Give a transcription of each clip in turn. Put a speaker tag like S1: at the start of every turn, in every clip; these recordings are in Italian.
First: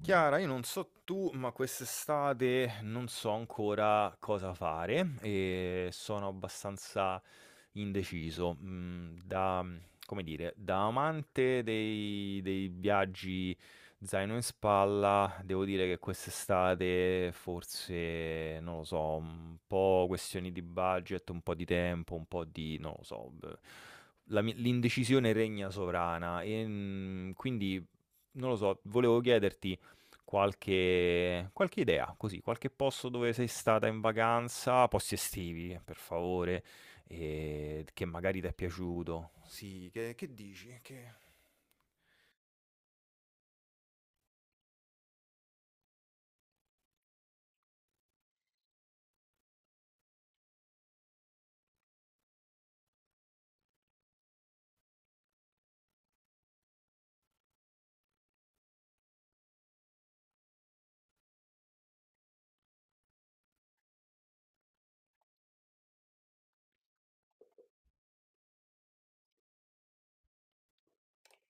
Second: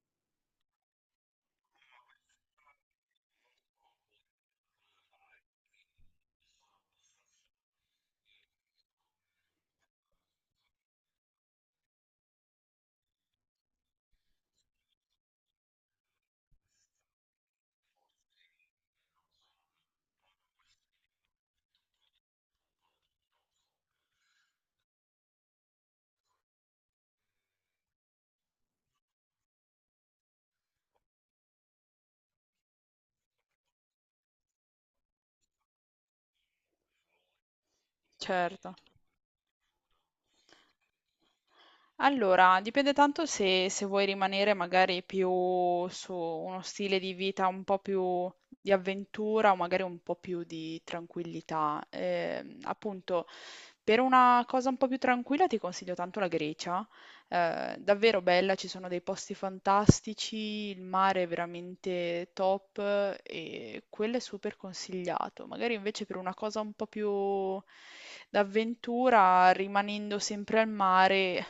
S1: Chiara, io non so tu, ma quest'estate non so ancora cosa fare e sono abbastanza indeciso. Come dire, da amante dei viaggi zaino in spalla, devo dire che quest'estate forse, non lo so, un po' questioni di budget, un po' di tempo, un po' di, non lo so, beh, l'indecisione regna sovrana e quindi, non lo so, volevo chiederti... Qualche, qualche idea, così, qualche posto dove sei stata in vacanza, posti estivi, per favore, e che magari ti è
S2: Certo.
S1: piaciuto. Sì, che dici? Che...
S2: Allora, dipende tanto se, se vuoi rimanere magari più su uno stile di vita un po' più di avventura o magari un po' più di tranquillità. Appunto, per una cosa un po' più tranquilla ti consiglio tanto la Grecia, davvero bella, ci sono dei posti fantastici, il mare è veramente top e quello è super consigliato. Magari invece per una cosa un po' più d'avventura, rimanendo sempre al mare,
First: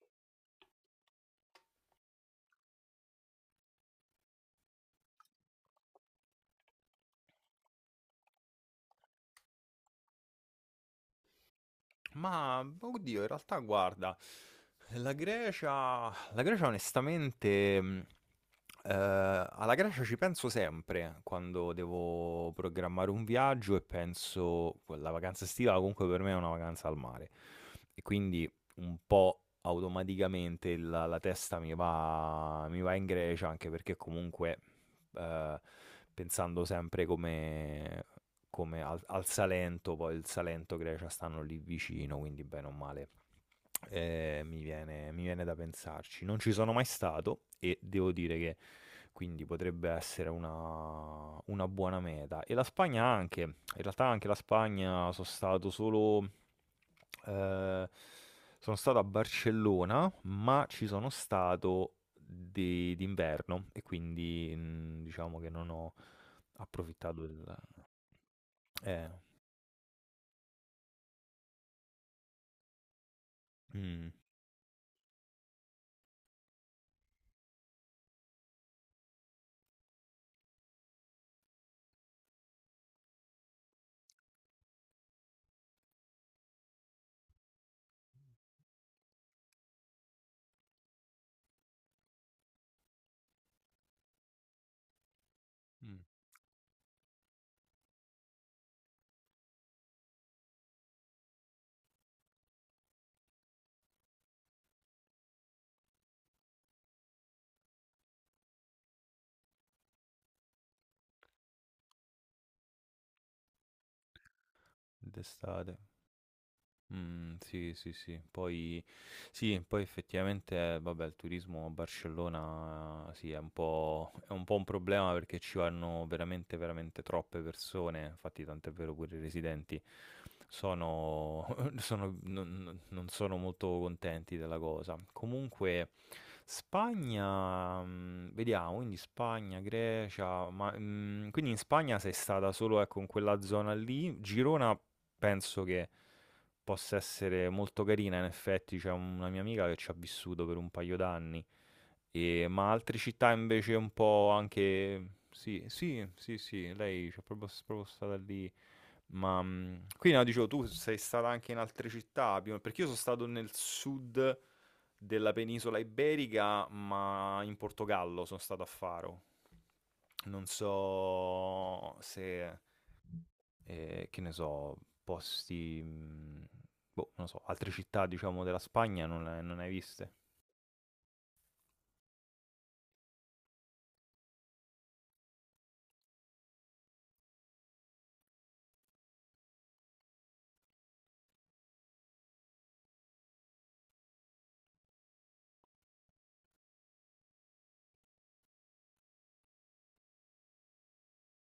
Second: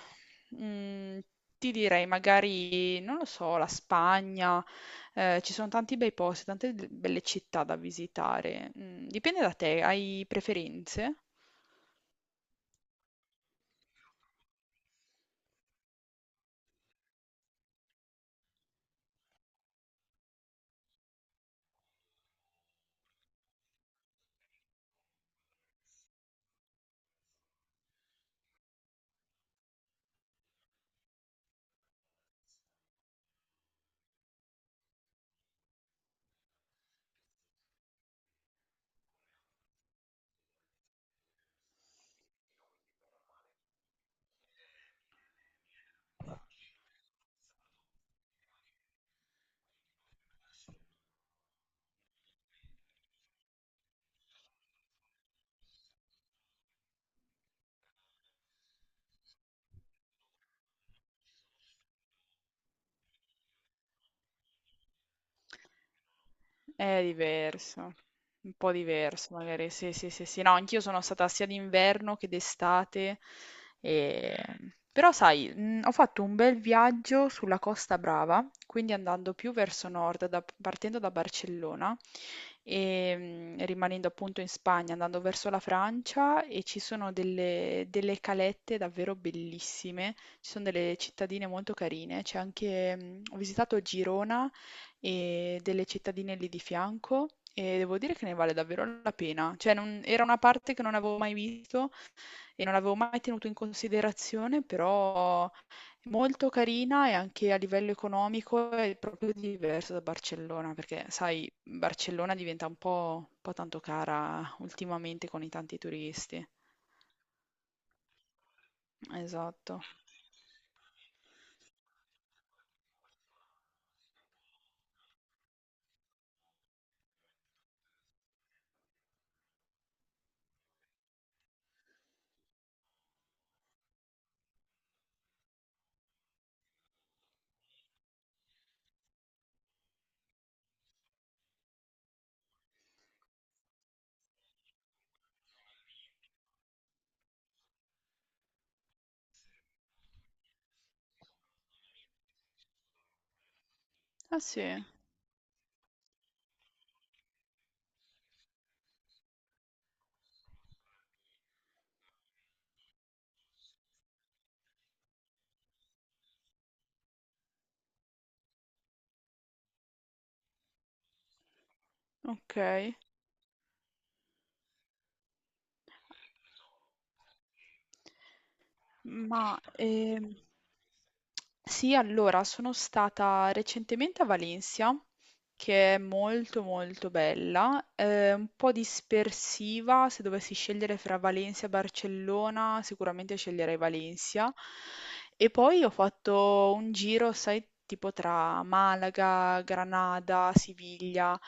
S2: mm, ti direi magari, non lo so, la Spagna. Ci sono tanti bei posti, tante belle città da visitare. Mm, dipende da te, hai preferenze?
S1: Ma oddio, in realtà guarda, la Grecia onestamente, eh, alla Grecia ci penso sempre quando devo programmare un viaggio e penso, la vacanza estiva comunque per me è una vacanza al mare e quindi un po' automaticamente la testa mi va in Grecia anche perché comunque eh, pensando sempre come come al Salento, poi il Salento e Grecia stanno lì vicino, quindi bene o male. Mi viene da pensarci. Non ci sono mai stato e devo dire che quindi potrebbe essere una buona meta. E la Spagna anche, in realtà anche la Spagna sono stato solo... eh, sono stato a Barcellona, ma ci sono stato d'inverno e quindi diciamo che non ho
S2: È
S1: approfittato del...
S2: diverso, un po'
S1: Eh,
S2: diverso magari, sì, sì, sì, sì. No, anch'io sono stata sia d'inverno che d'estate,
S1: mm.
S2: e- però sai, ho fatto un bel viaggio sulla Costa Brava, quindi andando più verso nord, partendo da Barcellona e rimanendo appunto in Spagna, andando verso la Francia, e ci sono delle, delle calette davvero bellissime, ci sono delle cittadine molto carine, c'è anche, ho visitato Girona e delle
S1: Mh.
S2: cittadine lì di fianco, e devo dire che ne vale davvero la pena. Cioè, era una parte che non avevo mai visto e non avevo mai tenuto in considerazione, però è molto carina, e anche a livello economico è proprio diverso da Barcellona, perché sai, Barcellona diventa un po' tanto cara ultimamente con i
S1: D'estate.
S2: tanti turisti.
S1: Sì, sì, sì. Poi sì,
S2: Esatto.
S1: poi effettivamente, vabbè, il turismo a Barcellona sì, è un po' un problema perché ci vanno veramente, veramente troppe persone, infatti tant'è vero pure i residenti sono sono non sono molto contenti della cosa. Comunque Spagna, mhmm, vediamo, quindi Spagna, Grecia, ma, mhmm, quindi in Spagna sei stata solo, ecco, in quella zona lì. Girona penso che possa essere molto carina, in effetti c'è una mia amica che ci ha vissuto per un paio d'anni, ma altre città invece un po'
S2: Ah sì,
S1: anche... Sì, sì, sì, sì, lei c'è proprio, proprio stata lì. Ma qui no, dicevo, tu sei stata anche in altre città, più- perché io sono stato nel sud della penisola iberica, ma in Portogallo sono stato a Faro. Non so
S2: ok.
S1: se, che ne so, posti, boh, non lo so, altre città, diciamo, della Spagna non,
S2: Ma
S1: non ne hai viste?
S2: sì, allora sono stata recentemente a Valencia, che è molto molto bella, un po' dispersiva. Se dovessi scegliere fra Valencia e Barcellona, sicuramente sceglierei Valencia. E poi ho fatto un giro, sai, tipo tra Malaga, Granada, Siviglia,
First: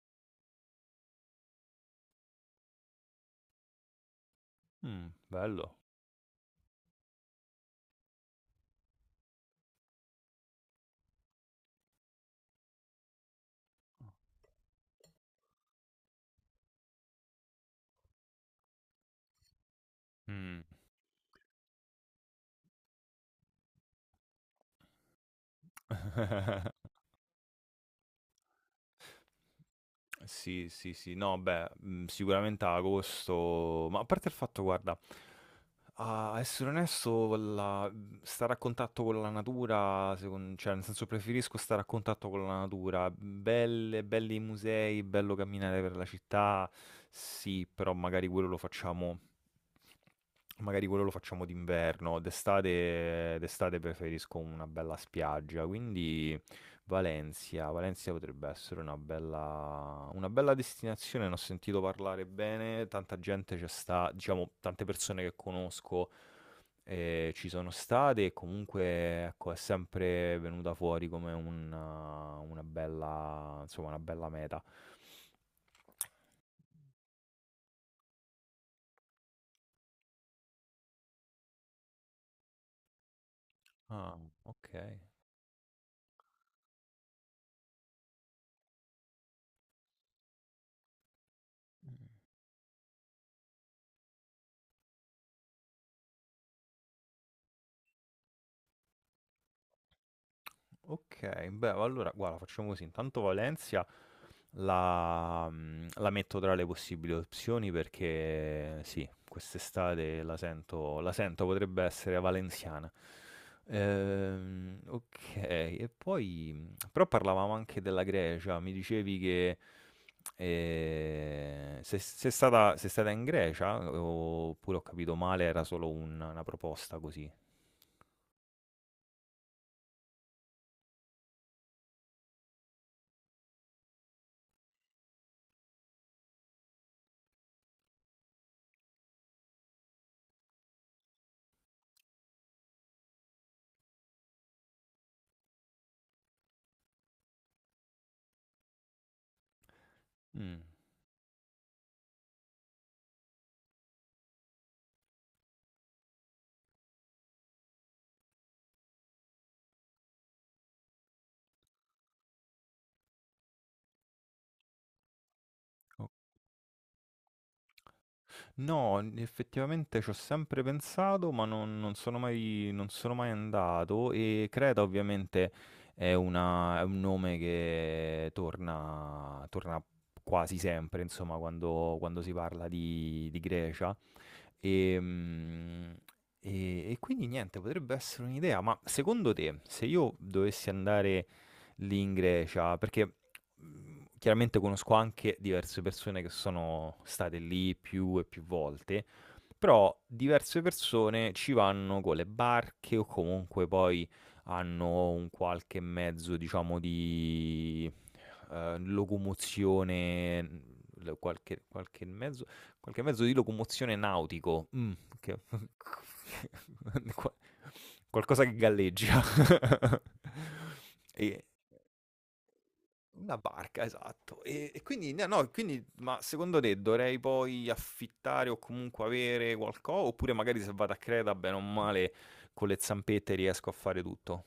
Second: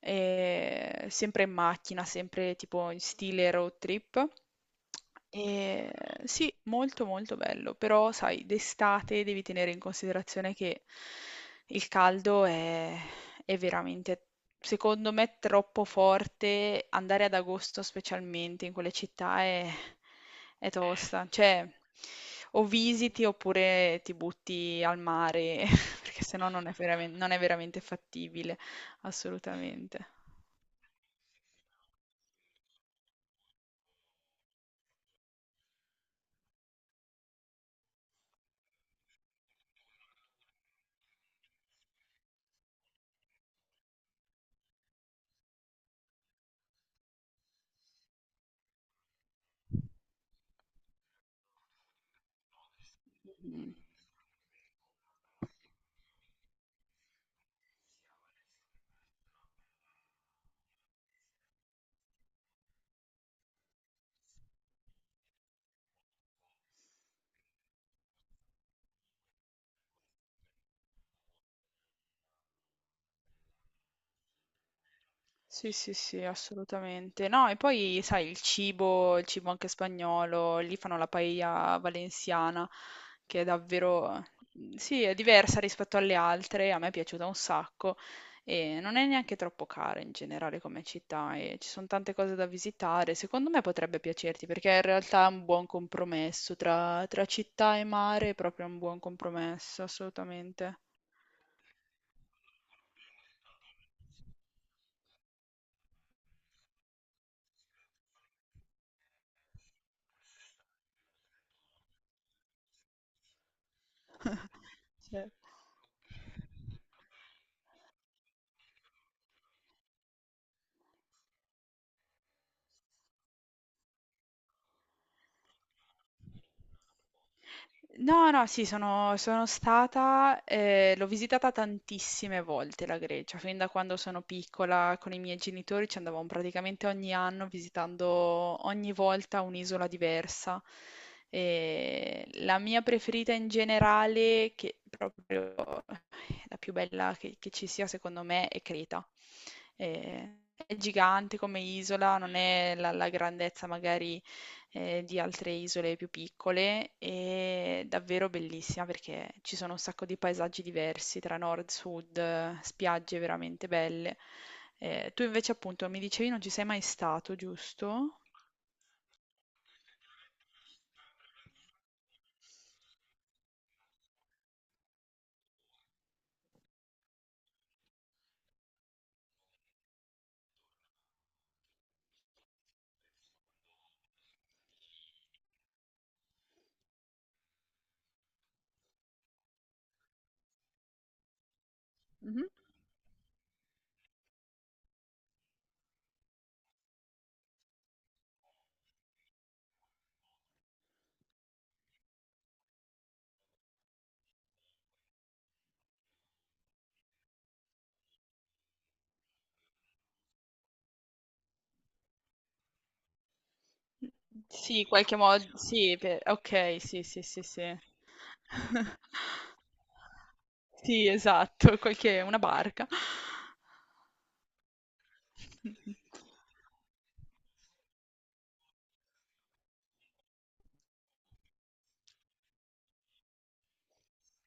S2: sempre in macchina, sempre tipo in stile road trip.
S1: Mm, bello.
S2: E sì, molto molto bello, però sai, d'estate devi tenere in considerazione che il caldo è veramente, secondo me, troppo forte. Andare ad agosto specialmente in quelle città
S1: Mm.
S2: è tosta. Cioè, o visiti oppure ti butti al mare, perché sennò non è non è veramente fattibile, assolutamente.
S1: Sì, sì, sì, no, beh, sicuramente a agosto, ma a parte il fatto, guarda, a essere onesto, stare a contatto con la natura, cioè, nel senso preferisco stare a contatto con la natura, belle, belli i musei, bello camminare per la città, sì, però magari quello lo facciamo Magari quello lo facciamo d'inverno,
S2: Mm.
S1: d'estate preferisco una bella spiaggia, quindi Valencia, Valencia potrebbe essere una bella destinazione, ne ho sentito parlare bene, tanta gente ci sta, diciamo, tante persone che conosco ci sono state e comunque ecco, è sempre venuta fuori come una bella, insomma, una bella meta.
S2: Sì, sì, sì, assolutamente. No, e poi sai, il cibo anche spagnolo, lì fanno la paella valenziana, che è
S1: Ah,
S2: davvero,
S1: ok.
S2: sì, è diversa rispetto alle altre, a me è piaciuta un sacco, e non è neanche troppo cara in generale come città, e ci sono tante cose da visitare. Secondo me potrebbe piacerti perché in realtà è un buon compromesso tra, tra città e mare, è proprio un buon compromesso, assolutamente.
S1: Ok, beh, allora guarda, facciamo così. Intanto Valencia la metto tra le possibili opzioni perché sì, quest'estate la sento, potrebbe essere valenziana.
S2: Sì.
S1: Ok, e poi però parlavamo anche della Grecia, mi dicevi che se, se è stata, sei stata in Grecia oppure ho capito male, era solo una proposta così.
S2: No, no, sì, sono, sono stata, l'ho visitata tantissime volte la Grecia, fin da quando sono piccola con i miei genitori ci andavamo praticamente ogni anno, visitando ogni volta un'isola diversa. E la mia preferita in generale, che proprio la più bella che ci sia secondo me, è Creta. Ehm,
S1: Mm,
S2: è gigante come isola, non è la grandezza magari, di altre isole più piccole. È davvero bellissima perché ci sono un sacco di paesaggi diversi tra nord e sud, spiagge veramente belle. Tu invece appunto mi dicevi non ci sei mai stato, giusto?
S1: no, effettivamente ci ho sempre pensato, ma non, non sono mai, non sono mai andato e Creta ovviamente è, è un nome che torna, torna quasi sempre, insomma, quando, quando si parla di Grecia. Ehm, e quindi niente, potrebbe essere un'idea, ma secondo te, se io dovessi andare lì in
S2: Mh-mh.
S1: Grecia, perché, mhmm, chiaramente conosco anche diverse persone che sono state lì più e più volte, però diverse persone ci vanno con le barche o comunque poi hanno un qualche mezzo, diciamo, di, locomozione, mhmm, l qualche qualche mezzo Qualche mezzo di locomozione nautico.
S2: Sì,
S1: Mm.
S2: qualche
S1: che-
S2: modo sì, pe okay, sì, sì,
S1: Qua-
S2: sì, sì.
S1: Qualcosa che galleggia.
S2: Sì,
S1: E-
S2: esatto, qualche una barca.
S1: Una barca, esatto. E quindi, no, no, quindi, ma secondo te dovrei poi affittare o comunque avere qualcosa? Oppure magari se vado a Creta, bene o male, con le zampette riesco a fare tutto?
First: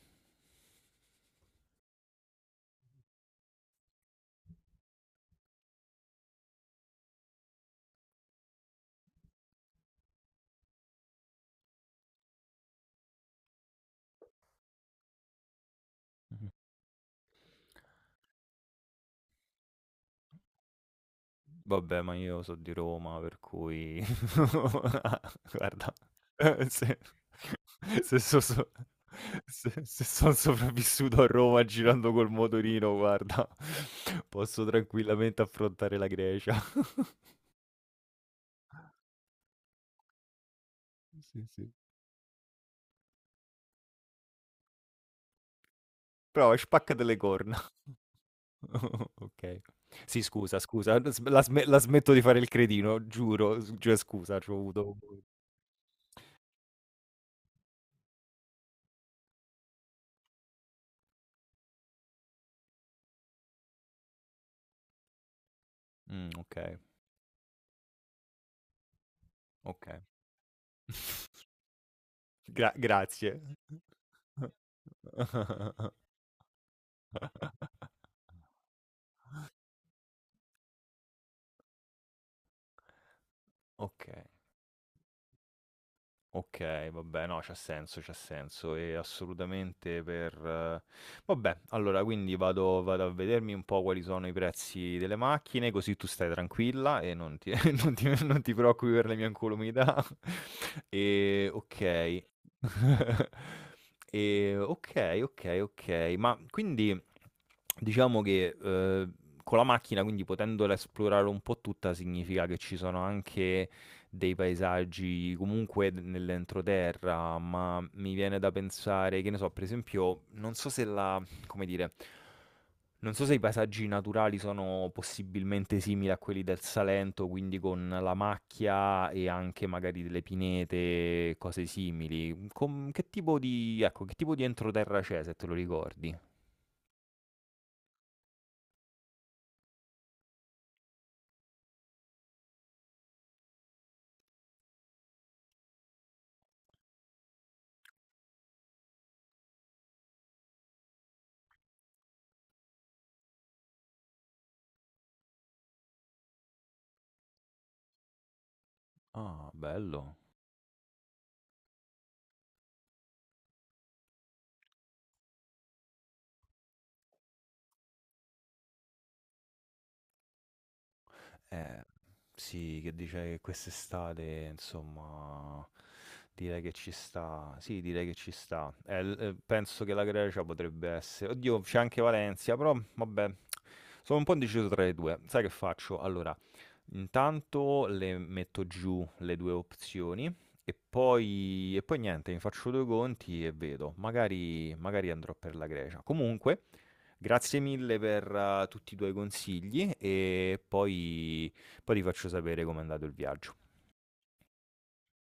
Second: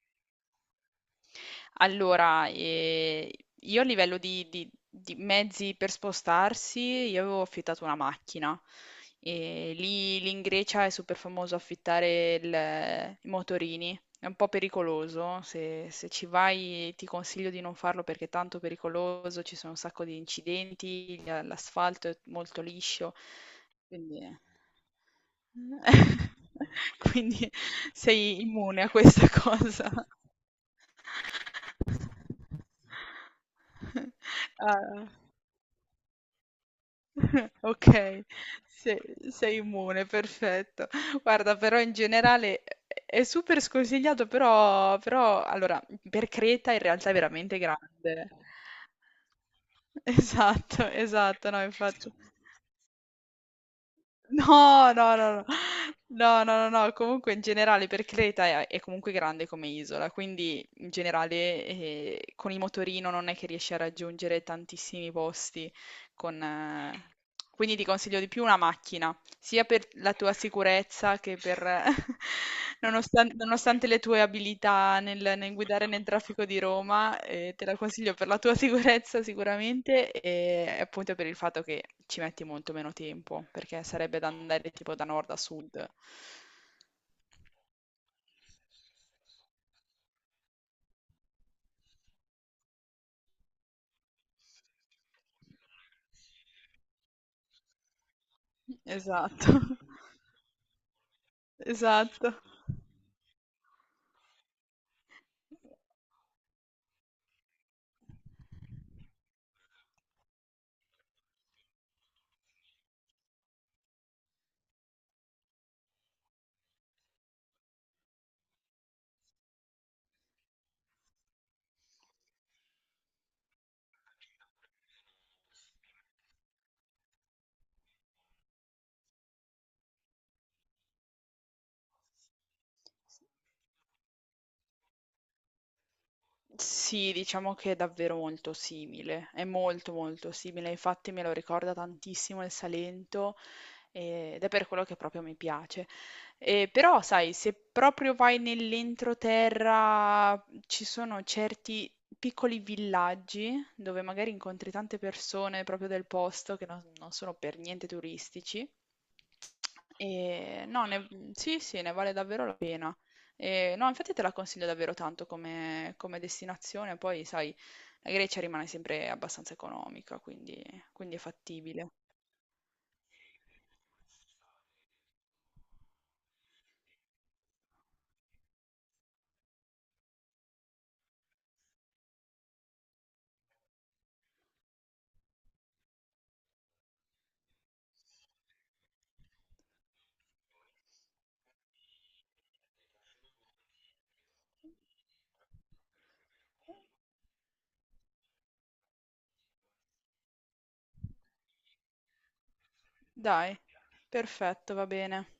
S2: Allora, io a livello di, di mezzi per spostarsi, io avevo affittato una macchina. E lì, lì in Grecia è super famoso affittare i motorini. È un po' pericoloso, se, se ci vai ti consiglio di non farlo perché è tanto pericoloso, ci sono un sacco di incidenti,
S1: Vabbè,
S2: l'asfalto
S1: ma
S2: è
S1: io so
S2: molto
S1: di
S2: liscio,
S1: Roma, per cui
S2: quindi...
S1: Ah, guarda, se,
S2: Quindi
S1: se,
S2: sei immune a questa cosa.
S1: se sono sopravvissuto a Roma girando col motorino, guarda, posso
S2: Ah,
S1: tranquillamente affrontare la Grecia.
S2: ok, sei, sei immune, perfetto.
S1: Sì,
S2: Guarda,
S1: sì.
S2: però in generale è super sconsigliato, però, però allora, per
S1: Però
S2: Creta in
S1: spaccate
S2: realtà è
S1: le corna.
S2: veramente grande.
S1: Ok. Sì, scusa,
S2: Esatto,
S1: scusa, la,
S2: esatto, no,
S1: la
S2: infatti.
S1: smetto di fare il cretino, giuro, cioè, scusa, ci ho
S2: No,
S1: avuto...
S2: no, no, no, no, no, no, no, comunque in generale per Creta è comunque grande come isola, quindi in generale con il motorino non è che riesci a raggiungere tantissimi posti,
S1: Mm,
S2: con,
S1: ok,
S2: quindi ti consiglio di più una macchina, sia per
S1: ok.
S2: la tua sicurezza che per
S1: Grazie.
S2: nonostante le tue abilità nel guidare nel traffico di Roma, te la consiglio per la tua sicurezza sicuramente, e appunto per il fatto che ci metti molto meno tempo, perché
S1: Ok,
S2: sarebbe da andare tipo da nord a sud.
S1: ok, vabbè, no, c'ha senso, e assolutamente per... vabbè, allora, quindi vado, vado a vedermi un po' quali sono i prezzi delle macchine, così tu stai tranquilla e non ti, non ti- non ti preoccupi per le mie
S2: Esatto,
S1: incolumità. E ok.
S2: esatto.
S1: E ok, ok, ok, ma quindi diciamo che con la macchina, quindi potendola esplorare un po' tutta, significa che ci sono anche dei paesaggi comunque nell'entroterra, ma mi viene da pensare, che ne so, per esempio, non so se la, come dire, non so se i paesaggi naturali sono possibilmente simili a quelli del Salento, quindi con la macchia e anche magari delle pinete, cose simili. Che tipo di, ecco, che tipo di entroterra c'è, se te lo ricordi?
S2: Sì, diciamo che è davvero molto simile, è molto molto simile, infatti me lo ricorda tantissimo il Salento ed è per quello che proprio mi piace. Però, sai, se proprio vai nell'entroterra ci sono certi piccoli villaggi dove magari incontri tante persone proprio del posto, che non sono per niente turistici.
S1: Ah, bello.
S2: E no, sì, sì, ne vale davvero la pena. E, no, infatti te la consiglio davvero tanto come, come destinazione, poi sai, la Grecia rimane sempre abbastanza economica, quindi, quindi è
S1: Eh,
S2: fattibile.
S1: sì, che dice che quest'estate, insomma, direi che ci sta. Sì, direi che ci sta. Penso che la Grecia potrebbe essere. Oddio, c'è anche Valencia, però vabbè, sono un po' indeciso tra le due. Sai che faccio? Allora, intanto le metto giù le due opzioni e poi niente, mi faccio due conti e vedo. Magari, magari andrò per la Grecia. Comunque, grazie mille per, tutti i tuoi consigli e poi poi ti faccio sapere com'è andato il viaggio.
S2: Dai, perfetto, va bene.